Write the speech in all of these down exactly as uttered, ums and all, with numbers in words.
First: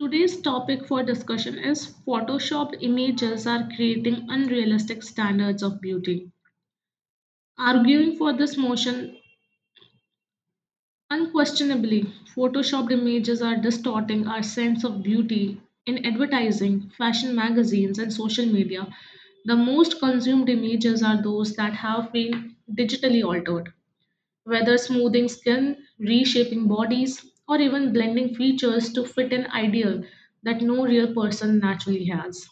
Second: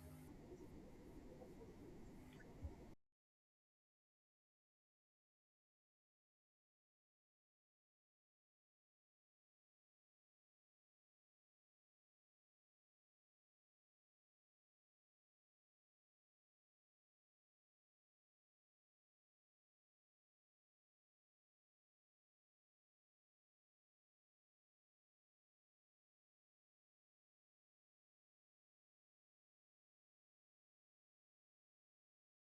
Today's topic for discussion is Photoshopped images are creating unrealistic standards of beauty. Arguing for this motion, unquestionably, Photoshopped images are distorting our sense of beauty in advertising, fashion magazines, and social media. The most consumed images are those that have been digitally altered, whether smoothing skin, reshaping bodies, or even blending features to fit an ideal that no real person naturally has.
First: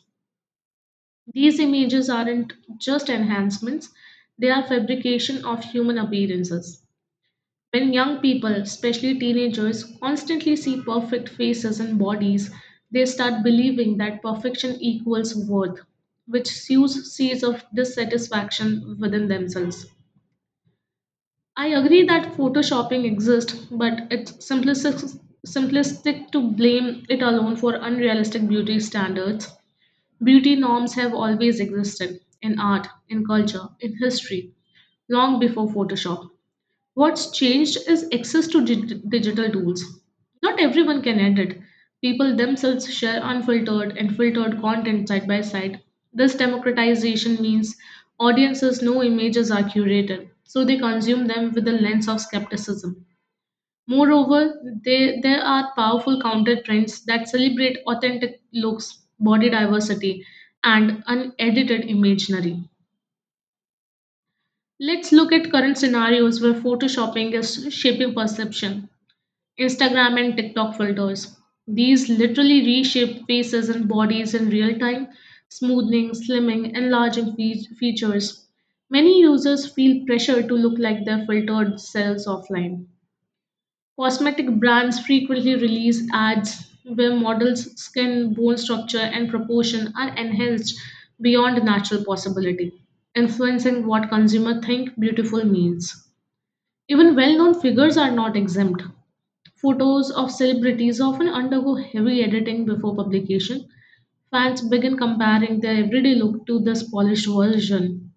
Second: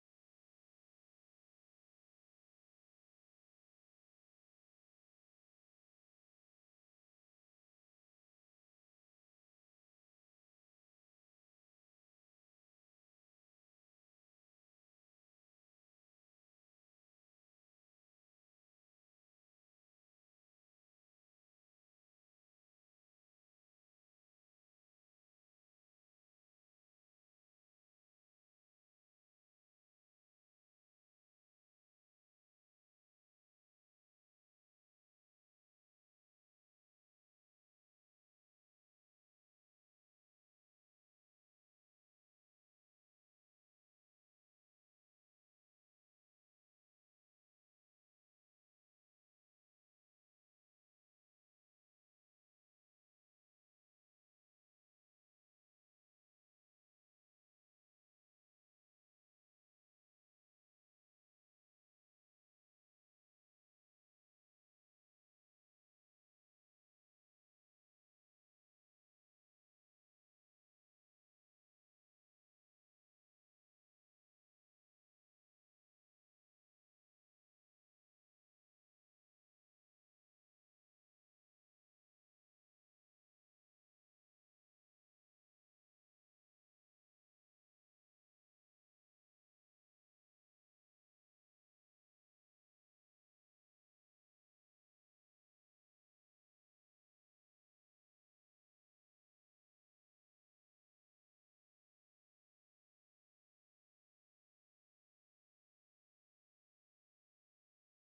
These images aren't just enhancements, they are fabrication of human appearances. When young people, especially teenagers, constantly see perfect faces and bodies, they start believing that perfection equals worth, which sows seeds of dissatisfaction within themselves. I agree that photoshopping exists, but it's simplistic, simplistic to blame it alone for unrealistic beauty standards. Beauty norms have always existed in art, in culture, in history, long before Photoshop. What's changed is access to dig- digital tools. Not everyone can edit. People themselves share unfiltered and filtered content side by side. This democratization means audiences know images are curated, so they consume them with a lens of skepticism. Moreover, they, there are powerful counter trends that celebrate authentic looks, body diversity, and unedited imaginary. Let's look at current scenarios where photoshopping is shaping perception. Instagram and TikTok filters. These literally reshape faces and bodies in real time, smoothing, slimming, enlarging fe- features. Many users feel pressure to look like their filtered selves offline. Cosmetic brands frequently release ads where models' skin, bone structure, and proportion are enhanced beyond natural possibility, influencing what consumers think beautiful means. Even well known figures are not exempt. Photos of celebrities often undergo heavy editing before publication. Fans begin comparing their everyday look to this polished version.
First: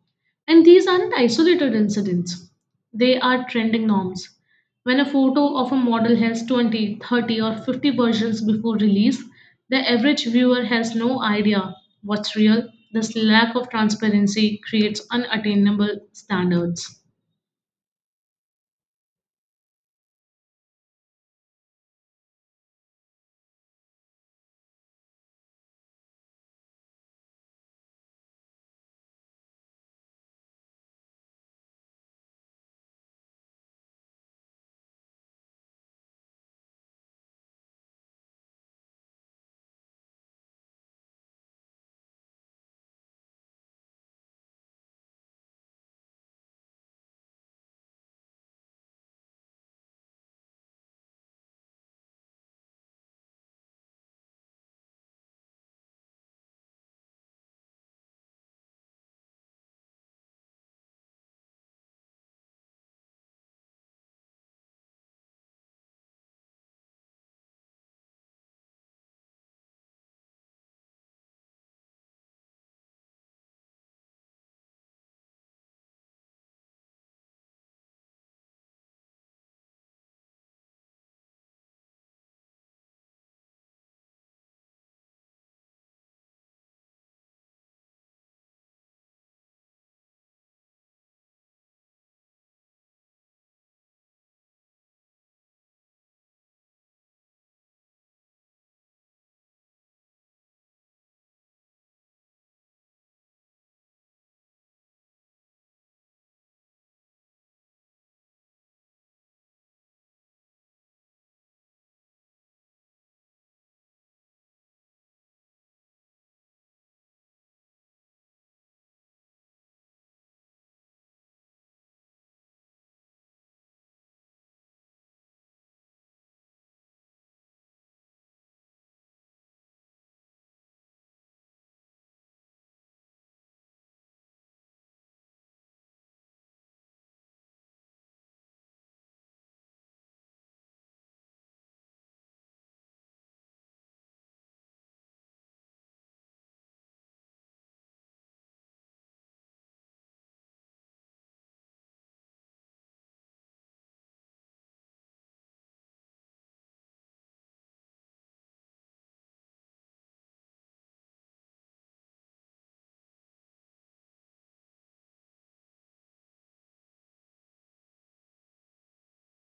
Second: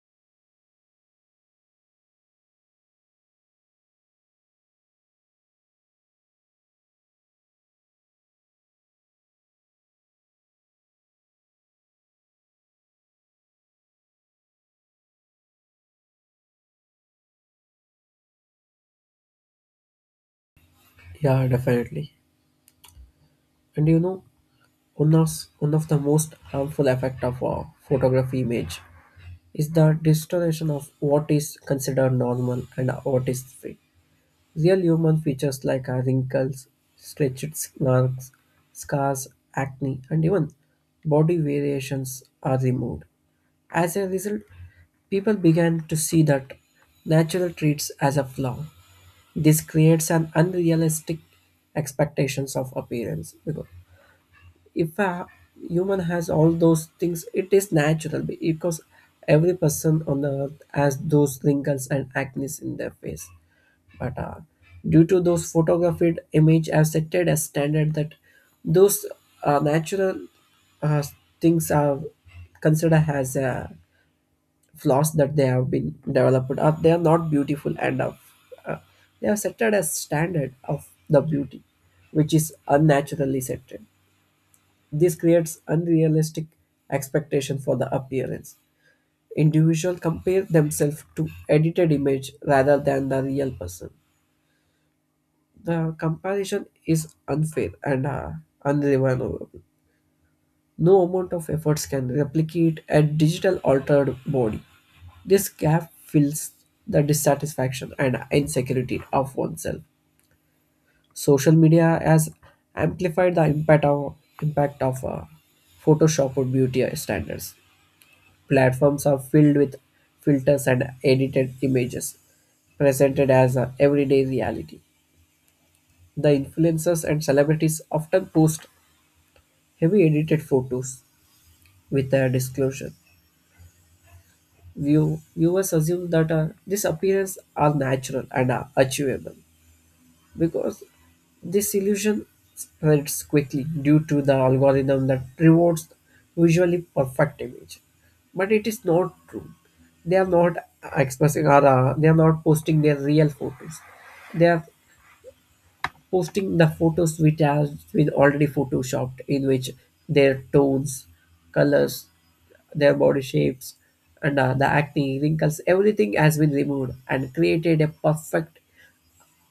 And these aren't isolated incidents, they are trending norms. When a photo of a model has twenty, thirty, or fifty versions before release, the average viewer has no idea what's real. This lack of transparency creates unattainable standards. Yeah, definitely. And you know, one of, one of the most harmful effect of a photography image is the distortion of what is considered normal and what is fake. Real human features like uh, wrinkles, stretched marks, scars, acne, and even body variations are removed. As a result, people began to see that natural traits as a flaw, this creates an unrealistic expectations of appearance because if a human has all those things it is natural, because every person on the earth has those wrinkles and acne in their face, but uh, due to those photographed image I have set it as standard that those uh, natural uh, things are considered as uh, flaws, that they have been developed or they are not beautiful enough. uh, they are set as standard of the beauty which is unnaturally set. This creates unrealistic expectation for the appearance. Individuals compare themselves to edited image rather than the real person. The comparison is unfair and uh, unreversible. No amount of efforts can replicate a digital altered body. This gap fills the dissatisfaction and insecurity of oneself. Social media has amplified the impact of impact of uh, Photoshop or beauty standards. Platforms are filled with filters and edited images presented as a everyday reality. The influencers and celebrities often post heavy edited photos with a disclosure. View, viewers assume that uh, this appearance are natural and are achievable, because disillusion spreads quickly due to the algorithm that rewards visually perfect image, but it is not true. They are not expressing, or uh, they are not posting their real photos. They are posting the photos which are with already photoshopped, in which their tones, colors, their body shapes, and uh, the acne, wrinkles, everything has been removed and created a perfect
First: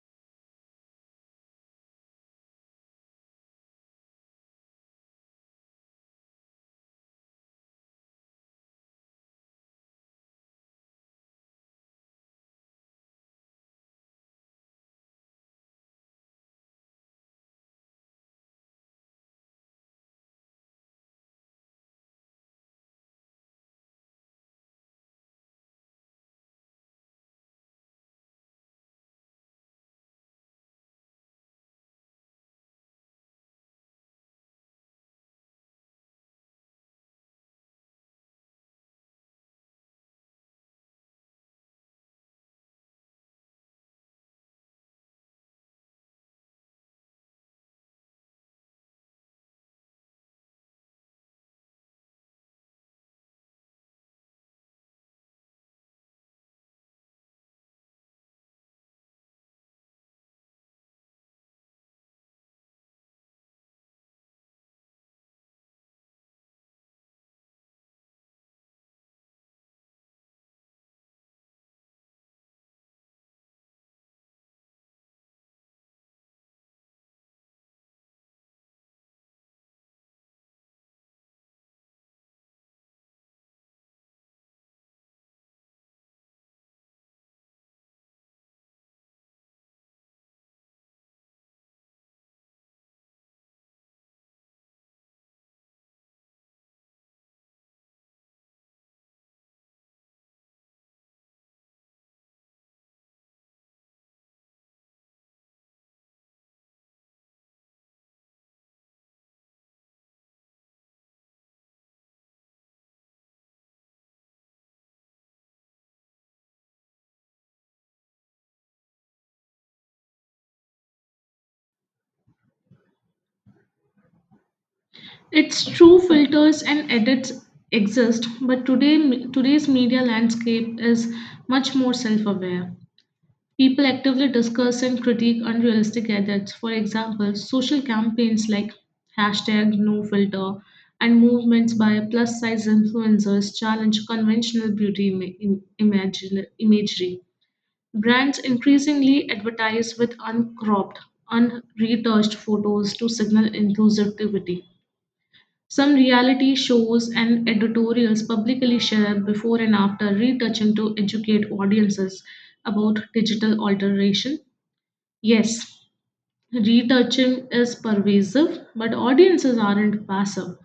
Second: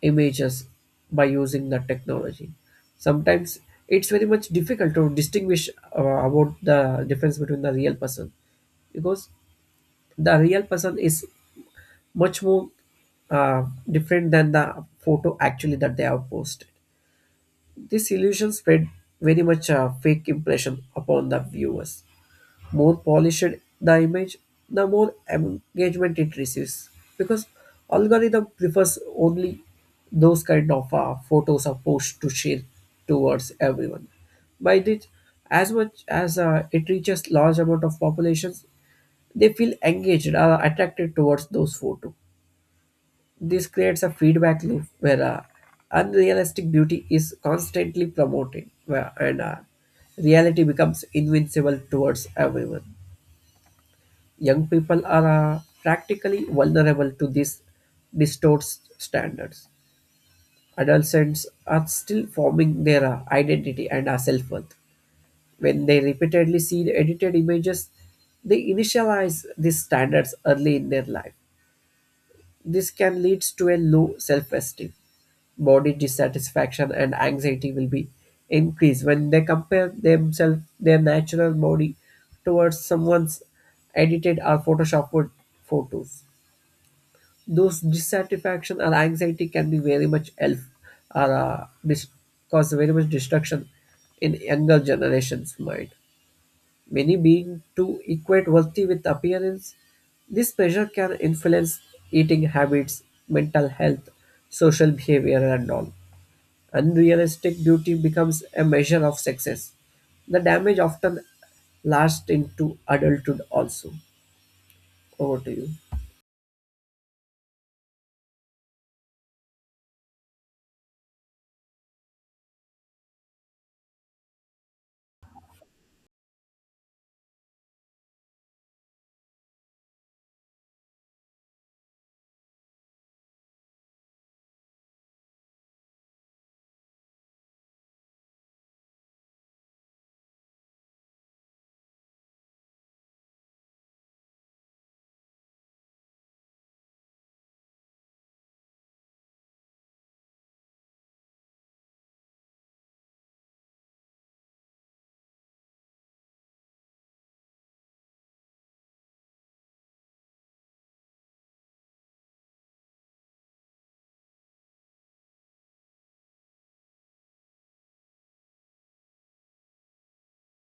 images by using the technology. Sometimes it's very much difficult to distinguish uh, about the difference between the real person, because the real person is much more uh, different than the photo actually that they have posted. This illusion spread very much a fake impression upon the viewers. More polished the image, the more engagement it receives. Because algorithm prefers only those kind of uh, photos are posts to share towards everyone. By this, as much as uh, it reaches large amount of populations, they feel engaged, uh, attracted towards those photo. This creates a feedback loop where uh, unrealistic beauty is constantly promoted, where, and uh, reality becomes invincible towards everyone. Young people are uh, practically vulnerable to these distorted standards. Adolescents are still forming their uh, identity and uh, self-worth. When they repeatedly see the edited images, they initialize these standards early in their life. This can lead to a low self-esteem. Body dissatisfaction and anxiety will be increased when they compare themselves, their natural body, towards someone's edited or photoshopped photos. Those dissatisfaction or anxiety can be very much elf, or uh, dis- cause very much destruction in younger generations' mind. Many being to equate worthy with appearance, this pressure can influence eating habits, mental health, social behavior, and all. Unrealistic duty becomes a measure of success. The damage often lasts into adulthood also. Over to you. It's true filters and edits exist, but today today's media landscape is much more self-aware. People actively discuss and critique unrealistic edits. For example, social campaigns like hashtag no filter and movements by plus-size influencers challenge conventional beauty ima- im- imagine- imagery. Brands increasingly advertise with uncropped, unretouched photos to signal inclusivity. Some reality shows and editorials publicly share before and after retouching to educate audiences about digital alteration. Yes, retouching is pervasive, but audiences aren't passive.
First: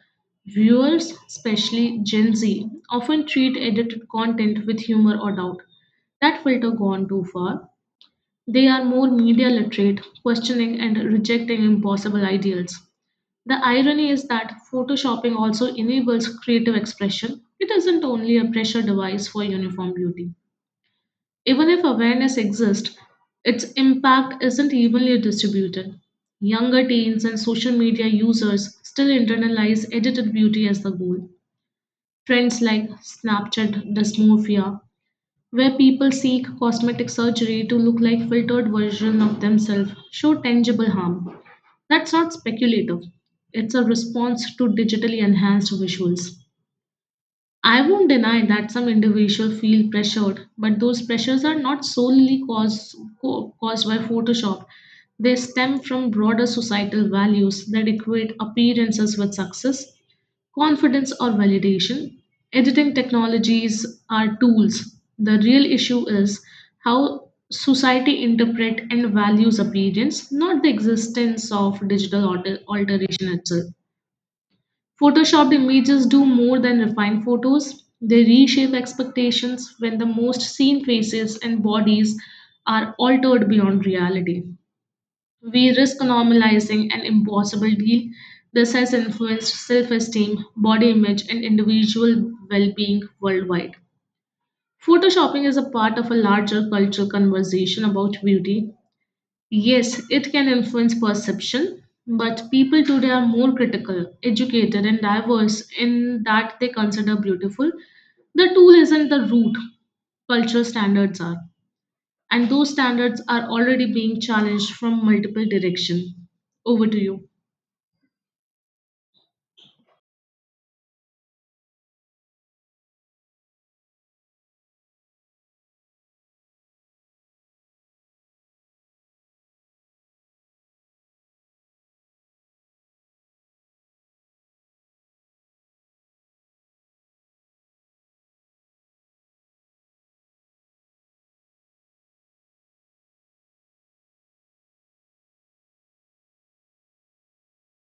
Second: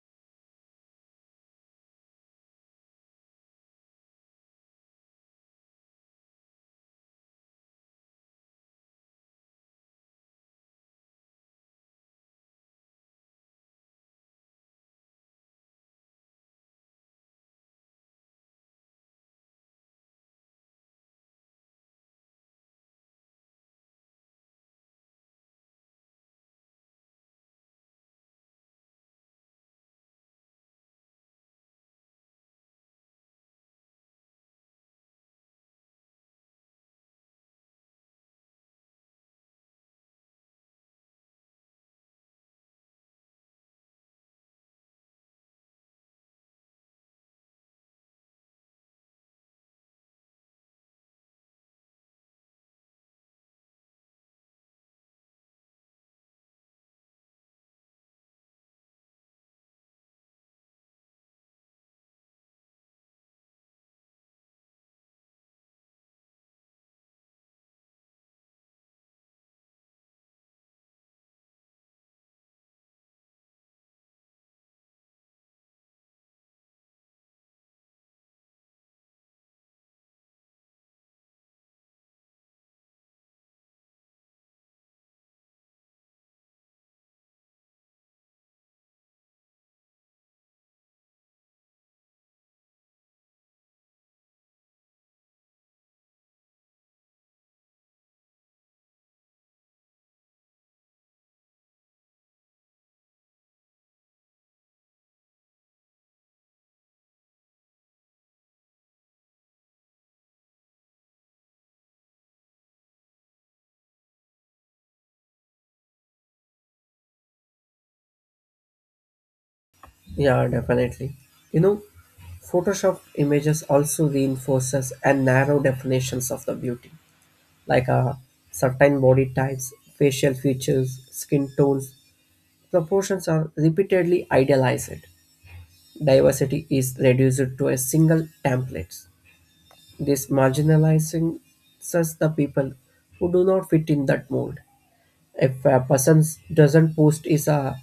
Viewers, especially Gen Z, often treat edited content with humor or doubt. That filter gone too far. They are more media literate, questioning and rejecting impossible ideals. The irony is that photoshopping also enables creative expression. It isn't only a pressure device for uniform beauty. Even if awareness exists, its impact isn't evenly distributed. Younger teens and social media users still internalize edited beauty as the goal. Trends like Snapchat dysmorphia, where people seek cosmetic surgery to look like filtered version of themselves, show tangible harm. That's not speculative. It's a response to digitally enhanced visuals. I won't deny that some individuals feel pressured, but those pressures are not solely caused, co- caused by Photoshop. They stem from broader societal values that equate appearances with success confidence or validation. Editing technologies are tools. The real issue is how society interpret and values appearance, not the existence of digital alter- alteration itself. Photoshopped images do more than refine photos. They reshape expectations when the most seen faces and bodies are altered beyond reality. We risk normalizing an impossible deal. This has influenced self esteem, body image, and individual well being worldwide. Photoshopping is a part of a larger cultural conversation about beauty. Yes, it can influence perception, but people today are more critical, educated, and diverse in that they consider beautiful. The tool isn't the root, cultural standards are and those standards are already being challenged from multiple directions. Over to you. Yeah, definitely. You know, Photoshop images also reinforces a narrow definitions of the beauty, like uh, certain body types, facial features, skin tones. Proportions are repeatedly idealized. Diversity is reduced to a single template. This marginalizing such the people who do not fit in that mold. If a person doesn't post is a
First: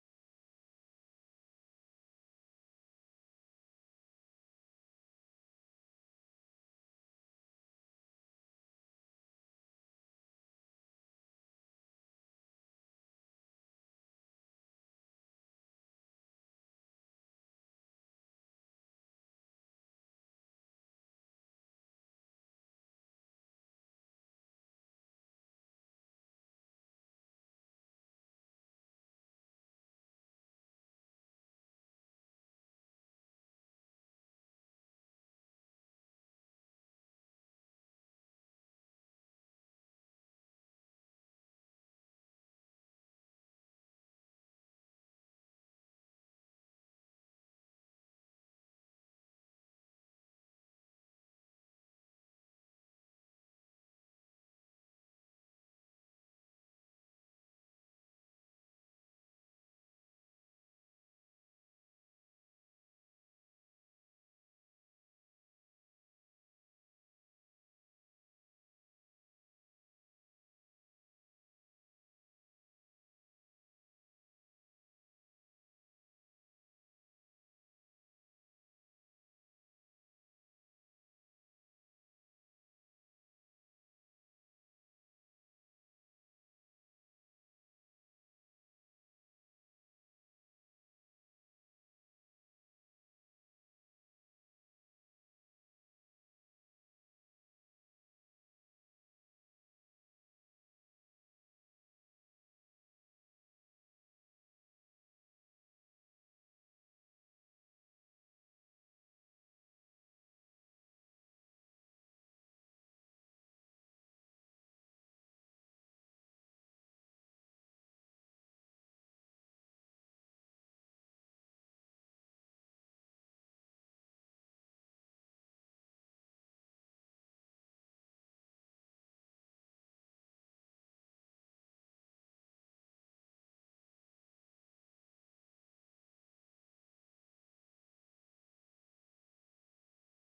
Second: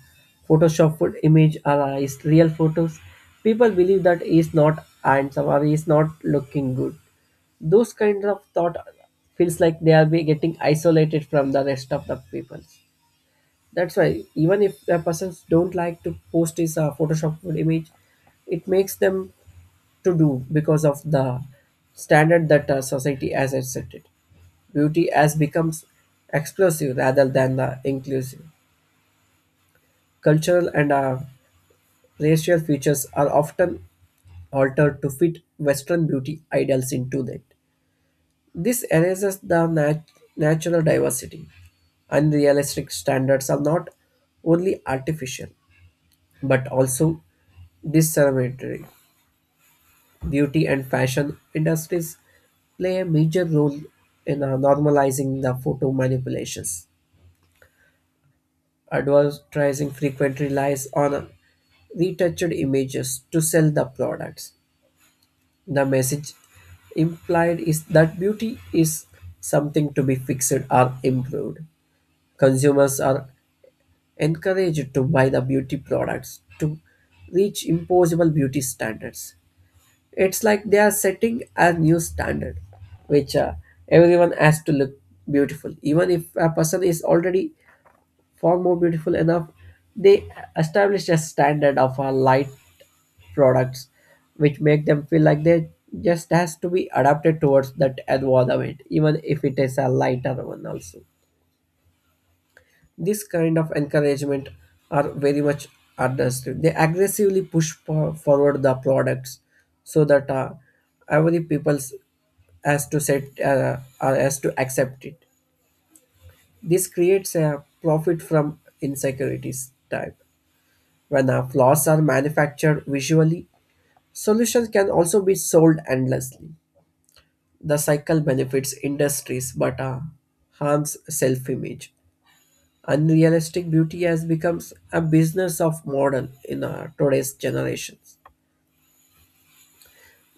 photoshopped image or uh, is real photos, people believe that is not handsome or is not looking good. Those kinds of thought feels like they are be getting isolated from the rest of the people. That's why even if a person don't like to post his uh, photoshopped image, it makes them to do because of the standard that uh, society has accepted. Beauty has becomes exclusive rather than the inclusive. Cultural and uh, racial features are often altered to fit Western beauty ideals into that. This erases the nat- natural diversity. Unrealistic standards are not only artificial but also discriminatory. Beauty and fashion industries play a major role in uh, normalizing the photo manipulations. Advertising frequently relies on uh, retouched images to sell the products. The message implied is that beauty is something to be fixed or improved. Consumers are encouraged to buy the beauty products to reach impossible beauty standards. It's like they are setting a new standard, which uh, everyone has to look beautiful. Even if a person is already far more beautiful enough, they establish a standard of uh, light products, which make them feel like they just has to be adapted towards that environment, even if it is a lighter one also. This kind of encouragement are very much understood. They aggressively push for- forward the products so that uh, every people has to set uh, uh, has to accept it. This creates a profit from insecurities type. When uh, flaws are manufactured visually, solutions can also be sold endlessly. The cycle benefits industries but uh, harms self-image. Unrealistic beauty has become a business of modern in uh, today's generations.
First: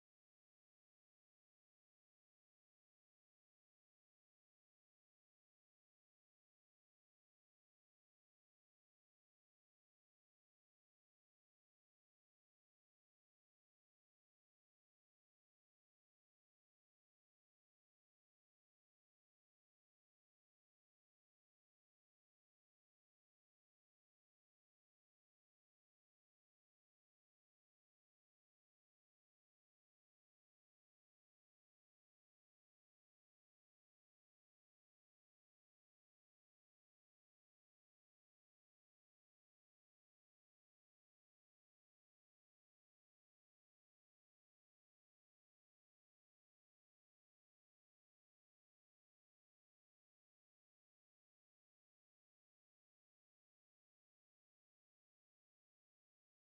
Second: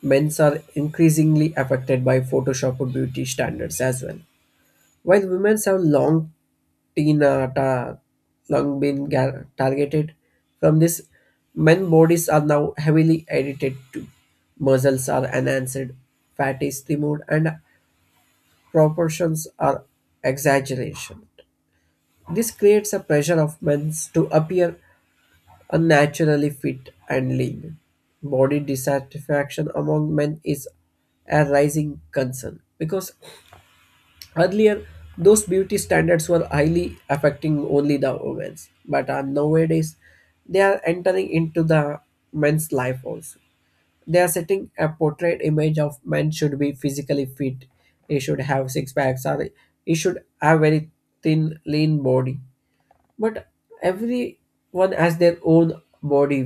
Men's are increasingly affected by Photoshop beauty standards as well, while women have long teen uh, ta- long been gar- targeted from this. Men bodies are now heavily edited too. Muscles are enhanced, fat is removed, and proportions are exaggerated. This creates a pressure of men to appear unnaturally fit and lean. Body dissatisfaction among men is a rising concern, because earlier those beauty standards were highly affecting only the women, but uh, nowadays they are entering into the men's life also. They are setting a portrait image of men should be physically fit. He should have six packs, or he should have very thin, lean body. But everyone has their own body,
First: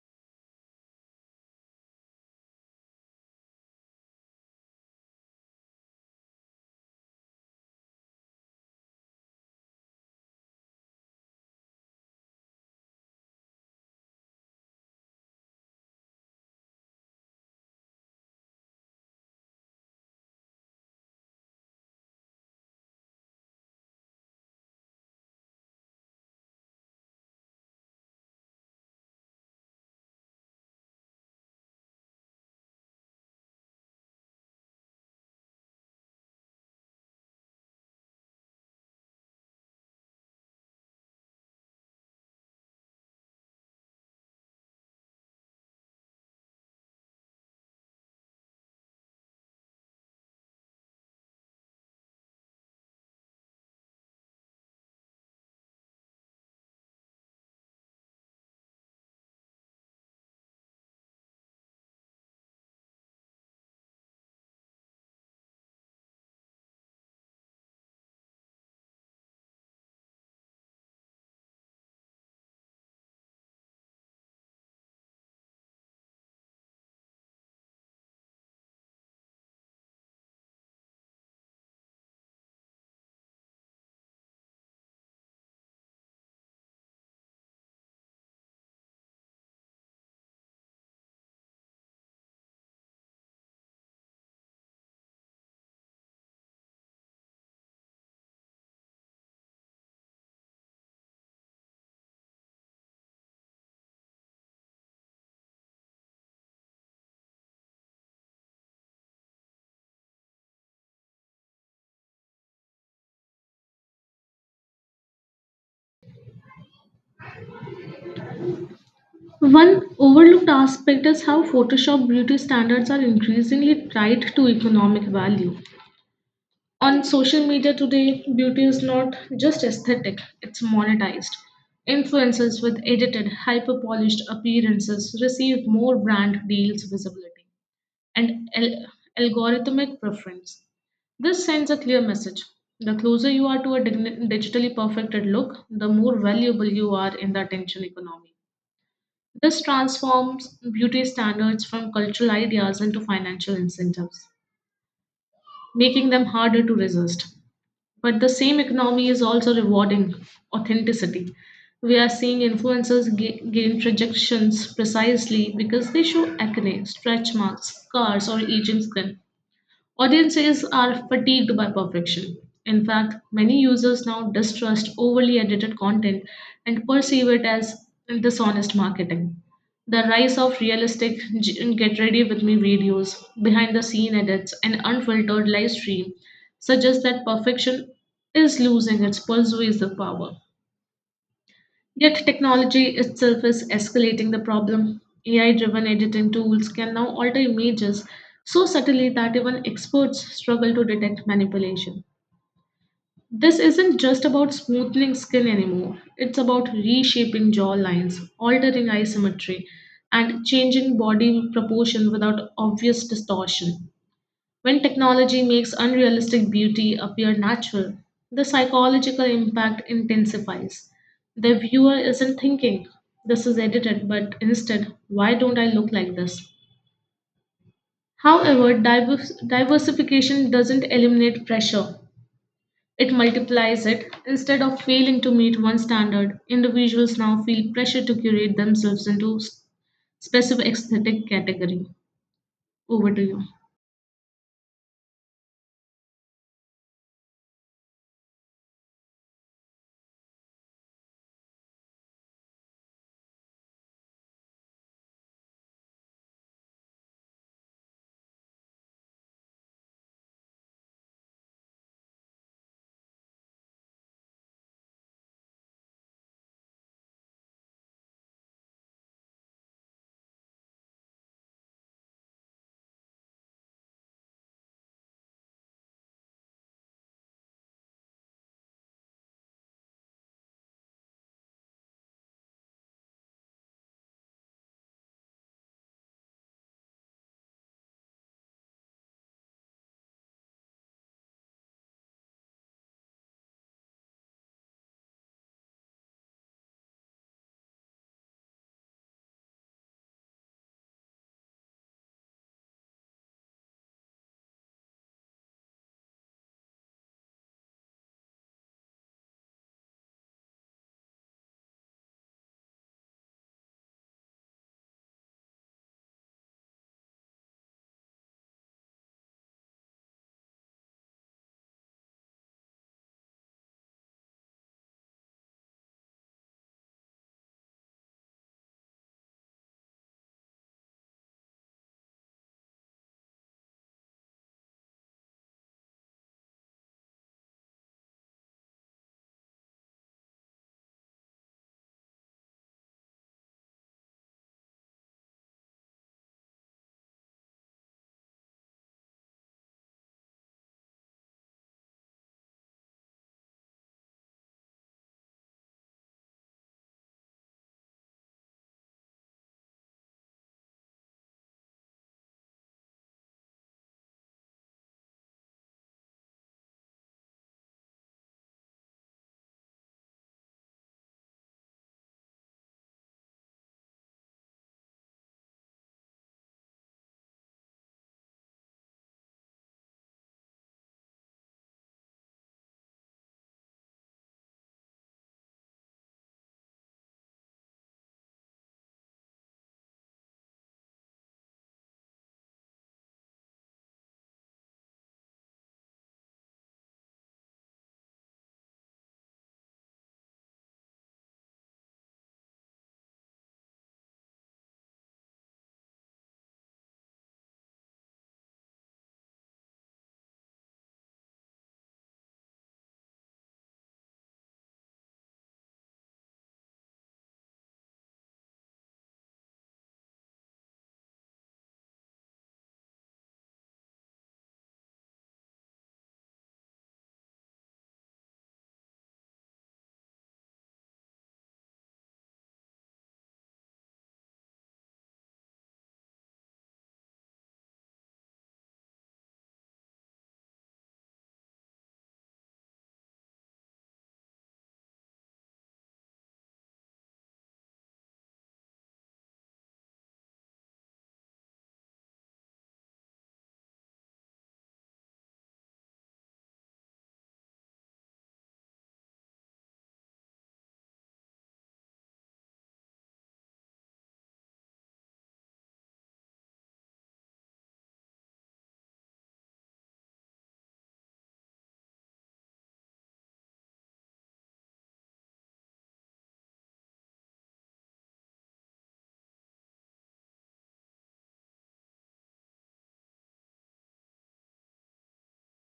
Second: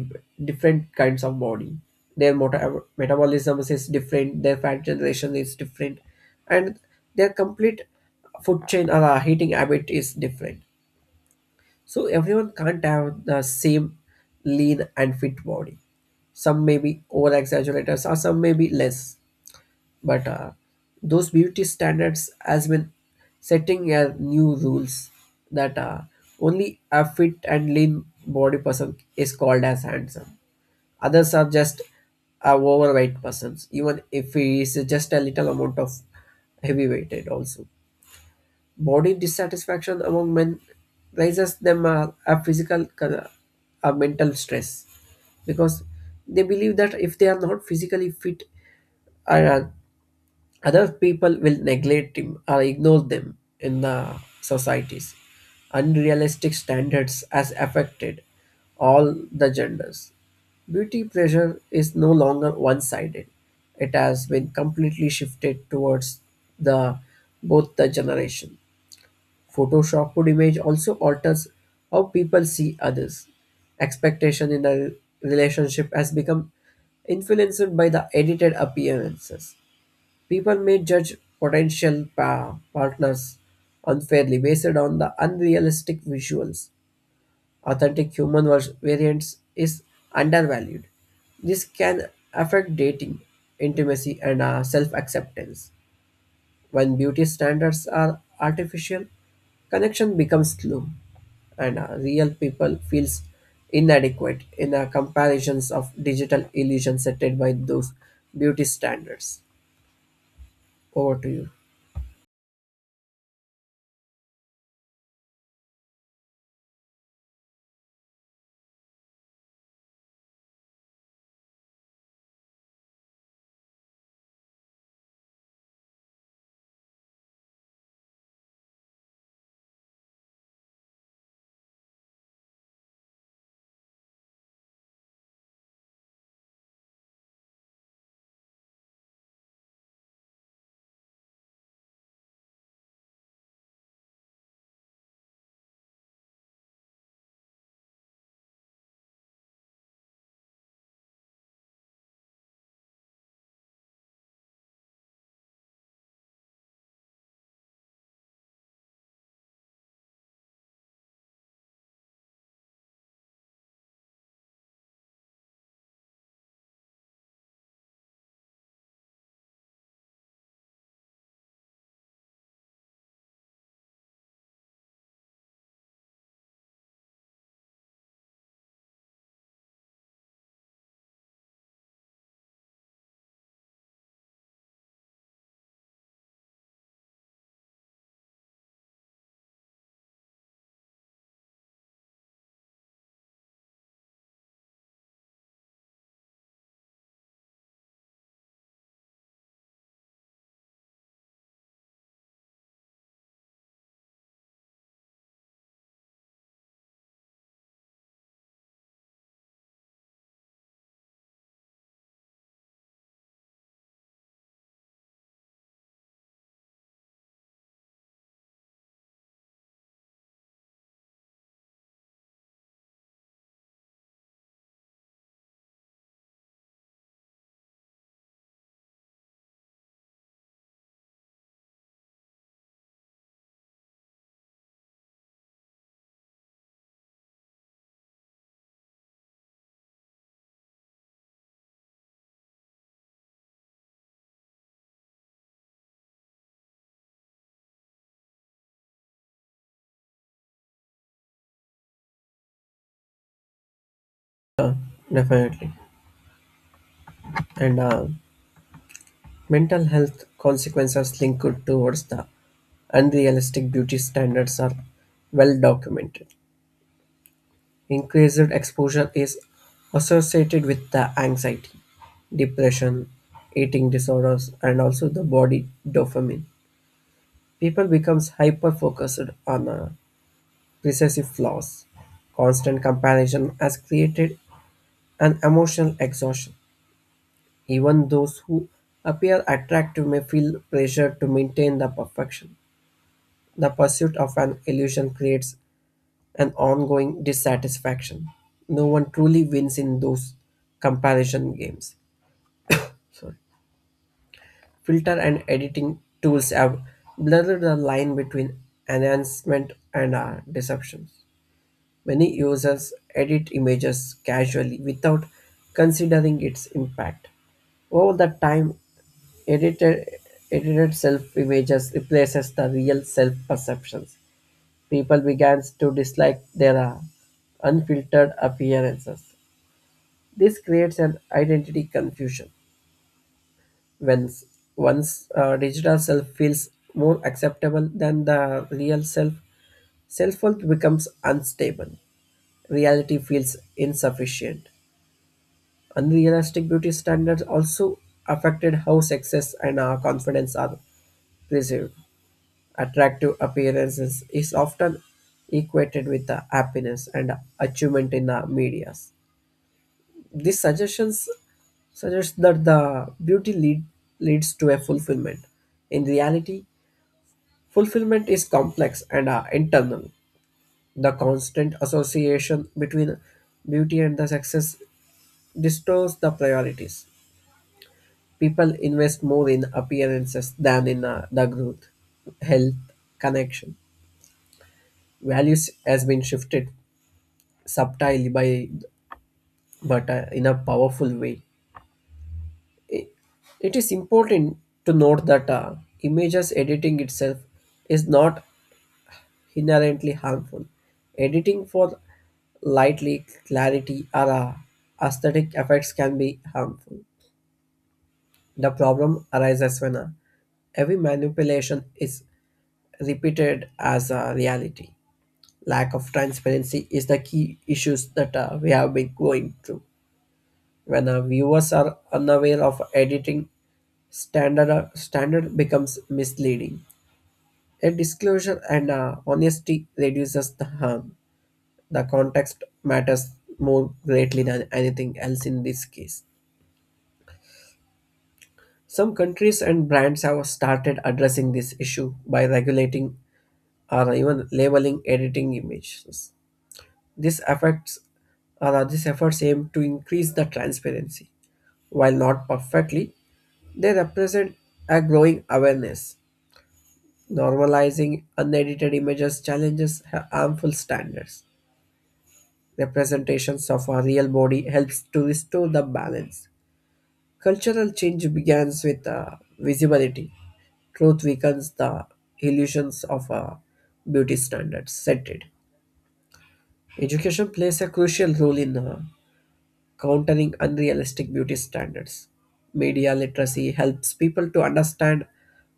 different kinds of body. Their mota- metabolism is different, their fat generation is different, and their complete food chain or uh, heating habit is different. So everyone can't have the same lean and fit body. Some may be over exaggerators or some may be less, but uh, those beauty standards has been setting uh, new rules, that uh, only a fit and lean body person is called as handsome. Others are just a overweight persons, even if he is just a little amount of heavy weighted also. Body dissatisfaction among men raises them uh, a physical con- a mental stress, because they believe that if they are not physically fit, uh, other people will neglect him or ignore them in the societies. Unrealistic standards has affected all the genders. Beauty pressure is no longer one-sided. It has been completely shifted towards the both the generation. Photoshopped image also alters how people see others. Expectation in a relationship has become influenced by the edited appearances. People may judge potential pa- partners unfairly based on the unrealistic visuals. Authentic human vers- variance is undervalued. This can affect dating, intimacy, and self acceptance. When beauty standards are artificial, connection becomes slow, and uh, real people feels inadequate in the comparisons of digital illusions set by those beauty standards. Over to you. One overlooked aspect is how Photoshop beauty standards are increasingly tied to economic value. On social media today, beauty is not just aesthetic, it's monetized. Influencers with edited, hyper polished appearances receive more brand deals visibility and al- algorithmic preference. This sends a clear message. The closer you are to a digni- digitally perfected look, the more valuable you are in the attention economy. This transforms beauty standards from cultural ideas into financial incentives, making them harder to resist. But the same economy is also rewarding authenticity. We are seeing influencers ga- gain projections precisely because they show acne, stretch marks, scars, or aging skin. Audiences are fatigued by perfection. In fact, many users now distrust overly edited content and perceive it as dishonest marketing. The rise of realistic g- get ready with me videos, behind the scene edits, and unfiltered live stream suggests that perfection is losing its persuasive power. Yet technology itself is escalating the problem. A I driven editing tools can now alter images so subtly that even experts struggle to detect manipulation. This isn't just about smoothing skin anymore, it's about reshaping jaw lines, altering eye symmetry, and changing body proportion without obvious distortion. When technology makes unrealistic beauty appear natural, the psychological impact intensifies. The viewer isn't thinking, this is edited, but instead, why don't I look like this? However, divers- diversification doesn't eliminate pressure, it multiplies it. Instead of failing to meet one standard, individuals now feel pressure to curate themselves into s- specific aesthetic category. Over to you. Definitely. And uh, Mental health consequences linked towards the unrealistic beauty standards are well documented. Increased exposure is associated with the anxiety, depression, eating disorders, and also the body dopamine. People becomes hyper focused on uh, recessive flaws. Constant comparison has created an emotional exhaustion. Even those who appear attractive may feel pressure to maintain the perfection. The pursuit of an illusion creates an ongoing dissatisfaction. No one truly wins in those comparison games. So, filter and editing tools have blurred the line between enhancement and uh, deception. Many users edit images casually without considering its impact. Over the time, edited, edited self images replaces the real self perceptions. People began to dislike their uh, unfiltered appearances. This creates an identity confusion. When s- One's uh, digital self feels more acceptable than the real self, self worth becomes unstable. Reality feels insufficient. Unrealistic beauty standards also affected how success and uh, confidence are perceived. Attractive appearances is often equated with the happiness and achievement in the medias. These suggestions suggest that the beauty lead, leads to a fulfillment. In reality, fulfillment is complex and uh, internal. The constant association between beauty and the success distorts the priorities. People invest more in appearances than in uh, the growth, health, connection. Values has been shifted subtile by, but uh, in a powerful way. I- it is important to note that uh, images editing itself is not inherently harmful. Editing for lightly clarity or uh, aesthetic effects can be harmful. The problem arises when uh, every manipulation is repeated as a reality. Lack of transparency is the key issues that uh, we have been going through. When our viewers are unaware of editing, standard, standard becomes misleading. A disclosure and uh, honesty reduces the harm. The context matters more greatly than anything else in this case. Some countries and brands have started addressing this issue by regulating or even labeling editing images. This affects or are these efforts aim to increase the transparency? While not perfectly, they represent a growing awareness. Normalizing unedited images challenges ha- harmful standards. Representations of our real body helps to restore the balance. Cultural change begins with uh, visibility. Truth weakens the illusions of uh, beauty standards set. Education plays a crucial role in uh, countering unrealistic beauty standards. Media literacy helps people to understand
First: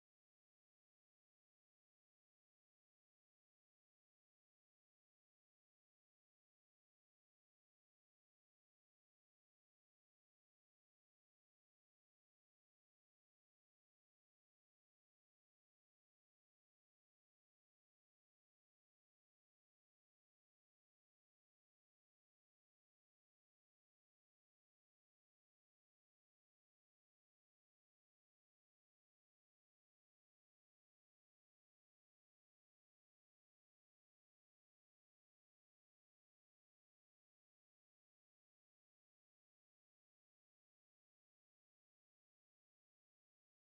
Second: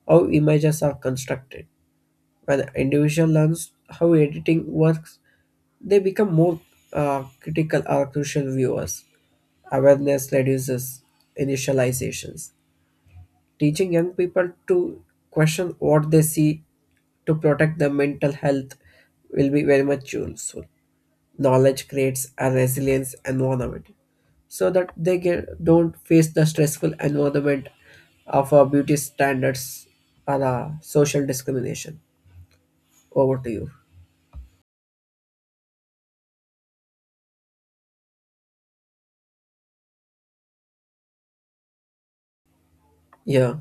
how images are constructed. When an individual learns how editing works, they become more uh, critical or crucial viewers. Awareness reduces initializations. Teaching young people to question what they see to protect their mental health will be very much useful. Knowledge creates a resilience environment so that they get, don't face the stressful environment of uh, beauty standards or uh, social discrimination. Over to you. Yeah.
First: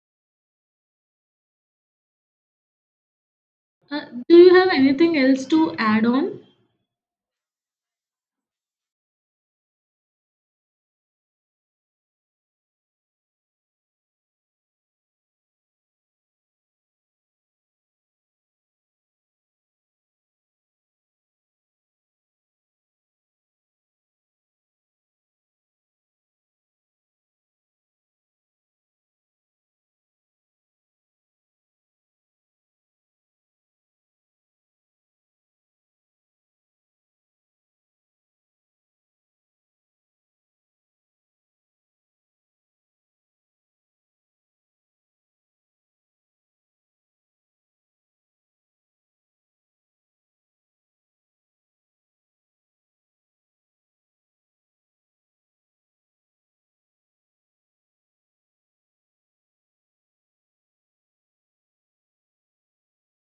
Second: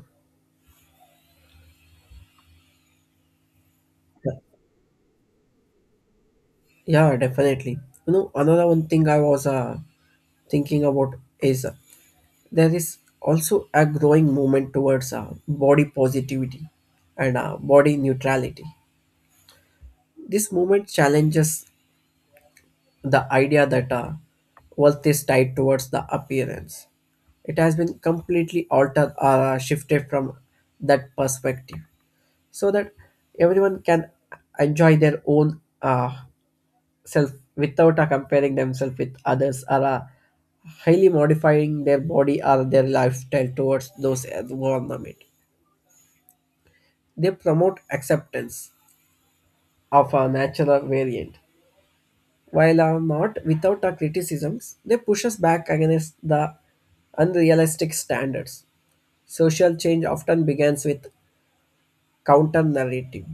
Uh, do you have anything else to add on? Yeah, definitely. You know, another one thing I was uh, thinking about is uh, there is also a growing movement towards uh, body positivity and uh, body neutrality. This movement challenges the idea that uh, wealth is tied towards the appearance. It has been completely altered or uh, shifted from that perspective so that everyone can enjoy their own uh, self without uh, comparing themselves with others or uh, highly modifying their body or their lifestyle towards those environment. They promote acceptance of a natural variant. While are not without our criticisms, they push us back against the unrealistic standards. Social change often begins with counter narrative.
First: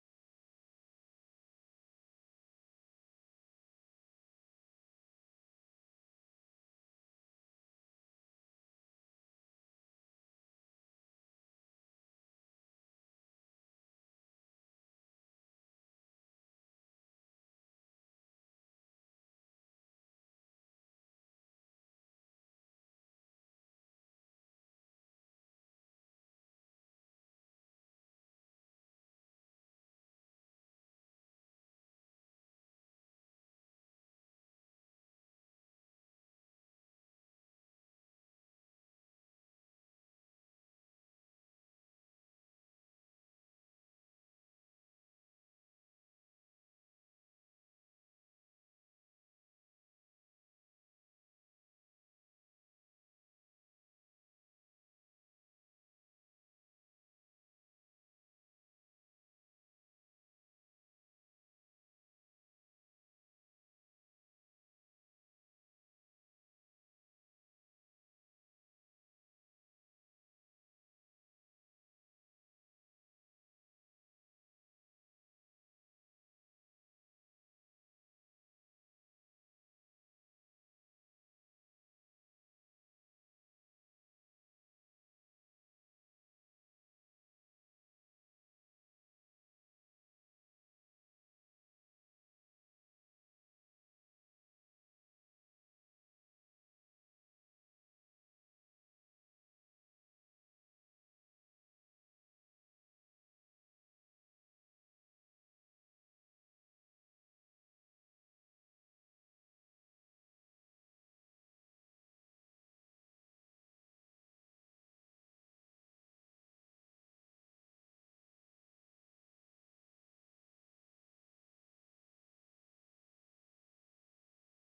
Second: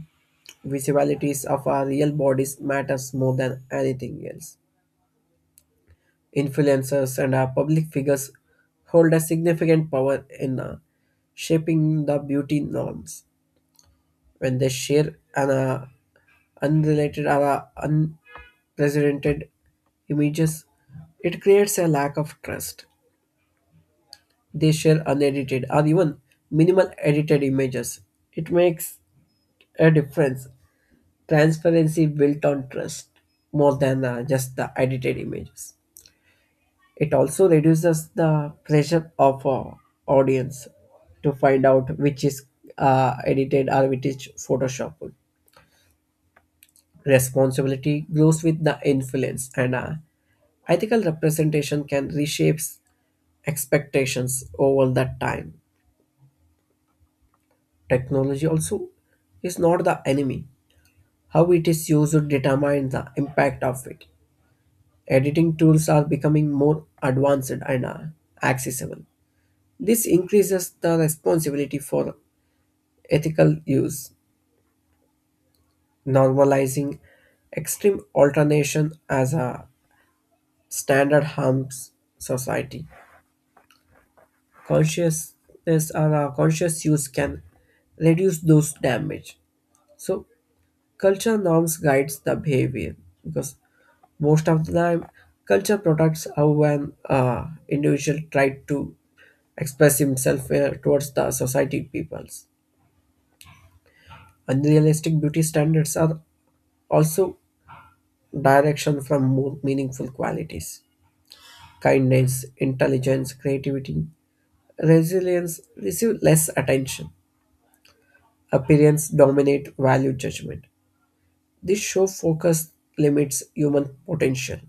Visibilities of our real bodies matters more than anything else. Influencers, and our public figures hold a significant power in uh, shaping the beauty norms. When they share an uh, unrelated or uh, unprecedented images, it creates a lack of trust. They share unedited or even minimal edited images. It makes a difference. Transparency built on trust more than uh, just the edited images. It also reduces the pressure of uh, audience to find out which is uh, edited or which is photoshopped. Responsibility grows with the influence, and uh, ethical representation can reshape expectations over that time. Technology also is not the enemy. How it is used determines the impact of it. Editing tools are becoming more advanced and uh, accessible. This increases the responsibility for ethical use. Normalizing extreme alternation as a standard harms society. Consciousness or a conscious use can reduce those damage. So culture norms guides the behavior because most of the time culture protects how an uh, individual try to express himself uh, towards the society peoples. Unrealistic beauty standards are also direction from more meaningful qualities. Kindness, intelligence, creativity, resilience receive less attention. Appearance dominate value judgment. This show focus limits human potential.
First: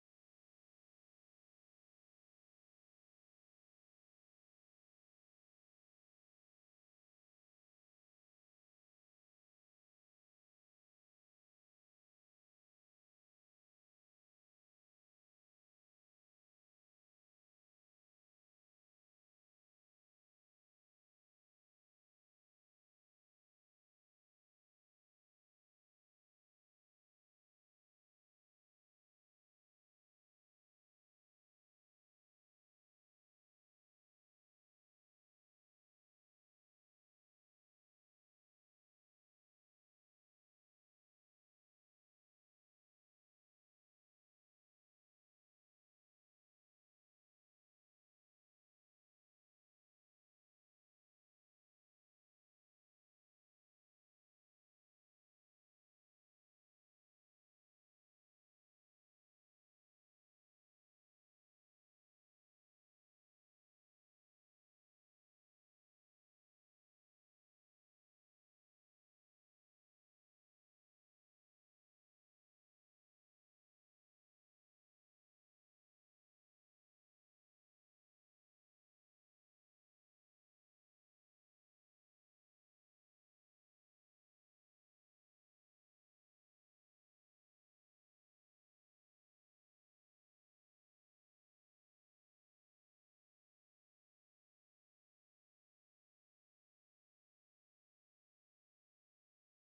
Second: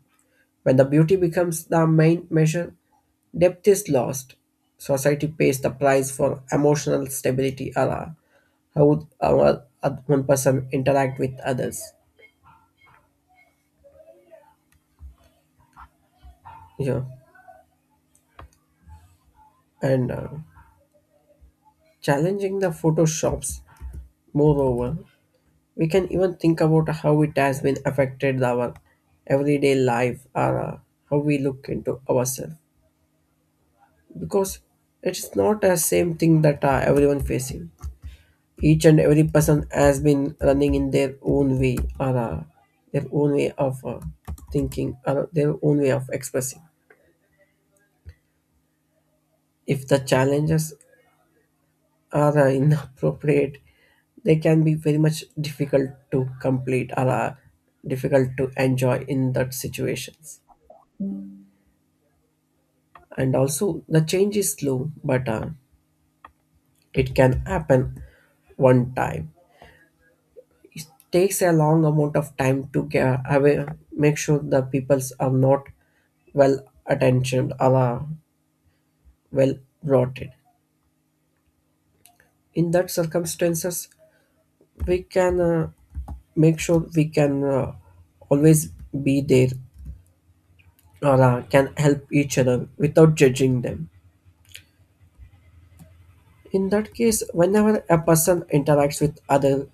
When the beauty becomes the main measure, depth is lost. Society pays the price for emotional stability or uh, how our, uh, one person interact with others. Yeah, and uh, challenging the photoshops. Moreover, we can even think about how it has been affected our everyday life or uh, how we look into ourselves because it's not the same thing that uh, everyone facing. Each and every person has been running in their own way or uh, their own way of uh, thinking or their own way of expressing. If the challenges are uh, inappropriate, they can be very much difficult to complete or uh, difficult to enjoy in that situations. And also, the change is slow, but uh, it can happen one time. Takes a long amount of time to get away, make sure the peoples are not well attentioned or uh, well brought in. In that circumstances, we can uh, make sure we can uh, always be there or uh, can help each other without judging them. In that case, whenever a person interacts with other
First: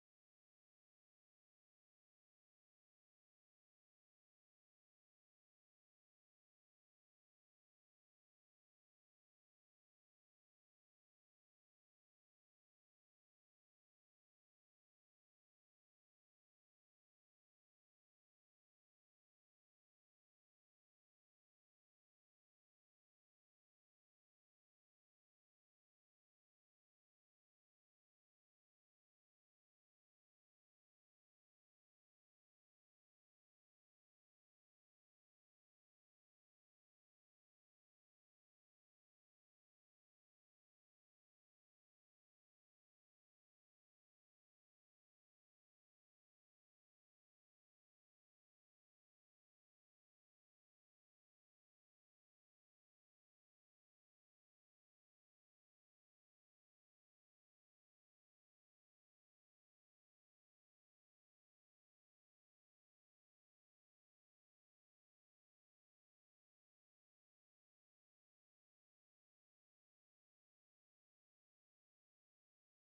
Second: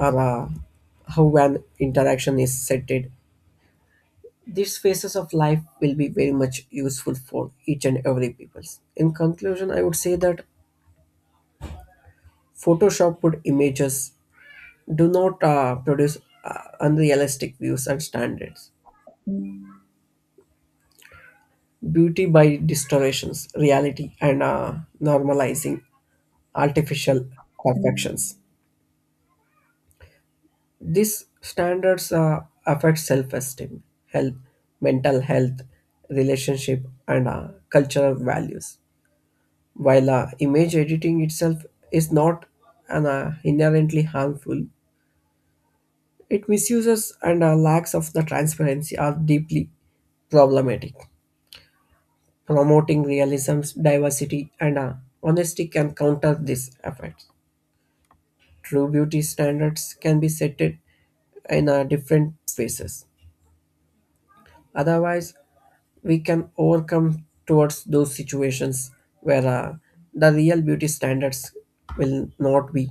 or uh, how an interaction is setted, these phases of life will be very much useful for each and every peoples. In conclusion, I would say that Photoshop put images do not uh, produce uh, unrealistic views and standards. Beauty by distortions, reality, and uh, normalizing artificial perfections. These standards uh, affect self esteem, health, mental health, relationship, and uh, cultural values. While uh, image editing itself is not an, uh, inherently harmful, it misuses and uh, lacks of the transparency are deeply problematic. Promoting realism, diversity, and uh, honesty can counter these effects. True beauty standards can be set in uh, different phases. Otherwise, we can overcome towards those situations where uh, the real beauty standards will not be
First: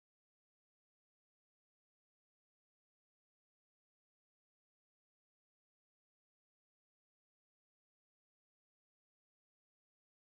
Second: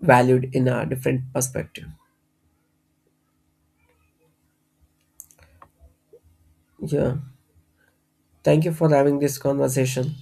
valued in a different perspective. Yeah. Thank you for having this conversation.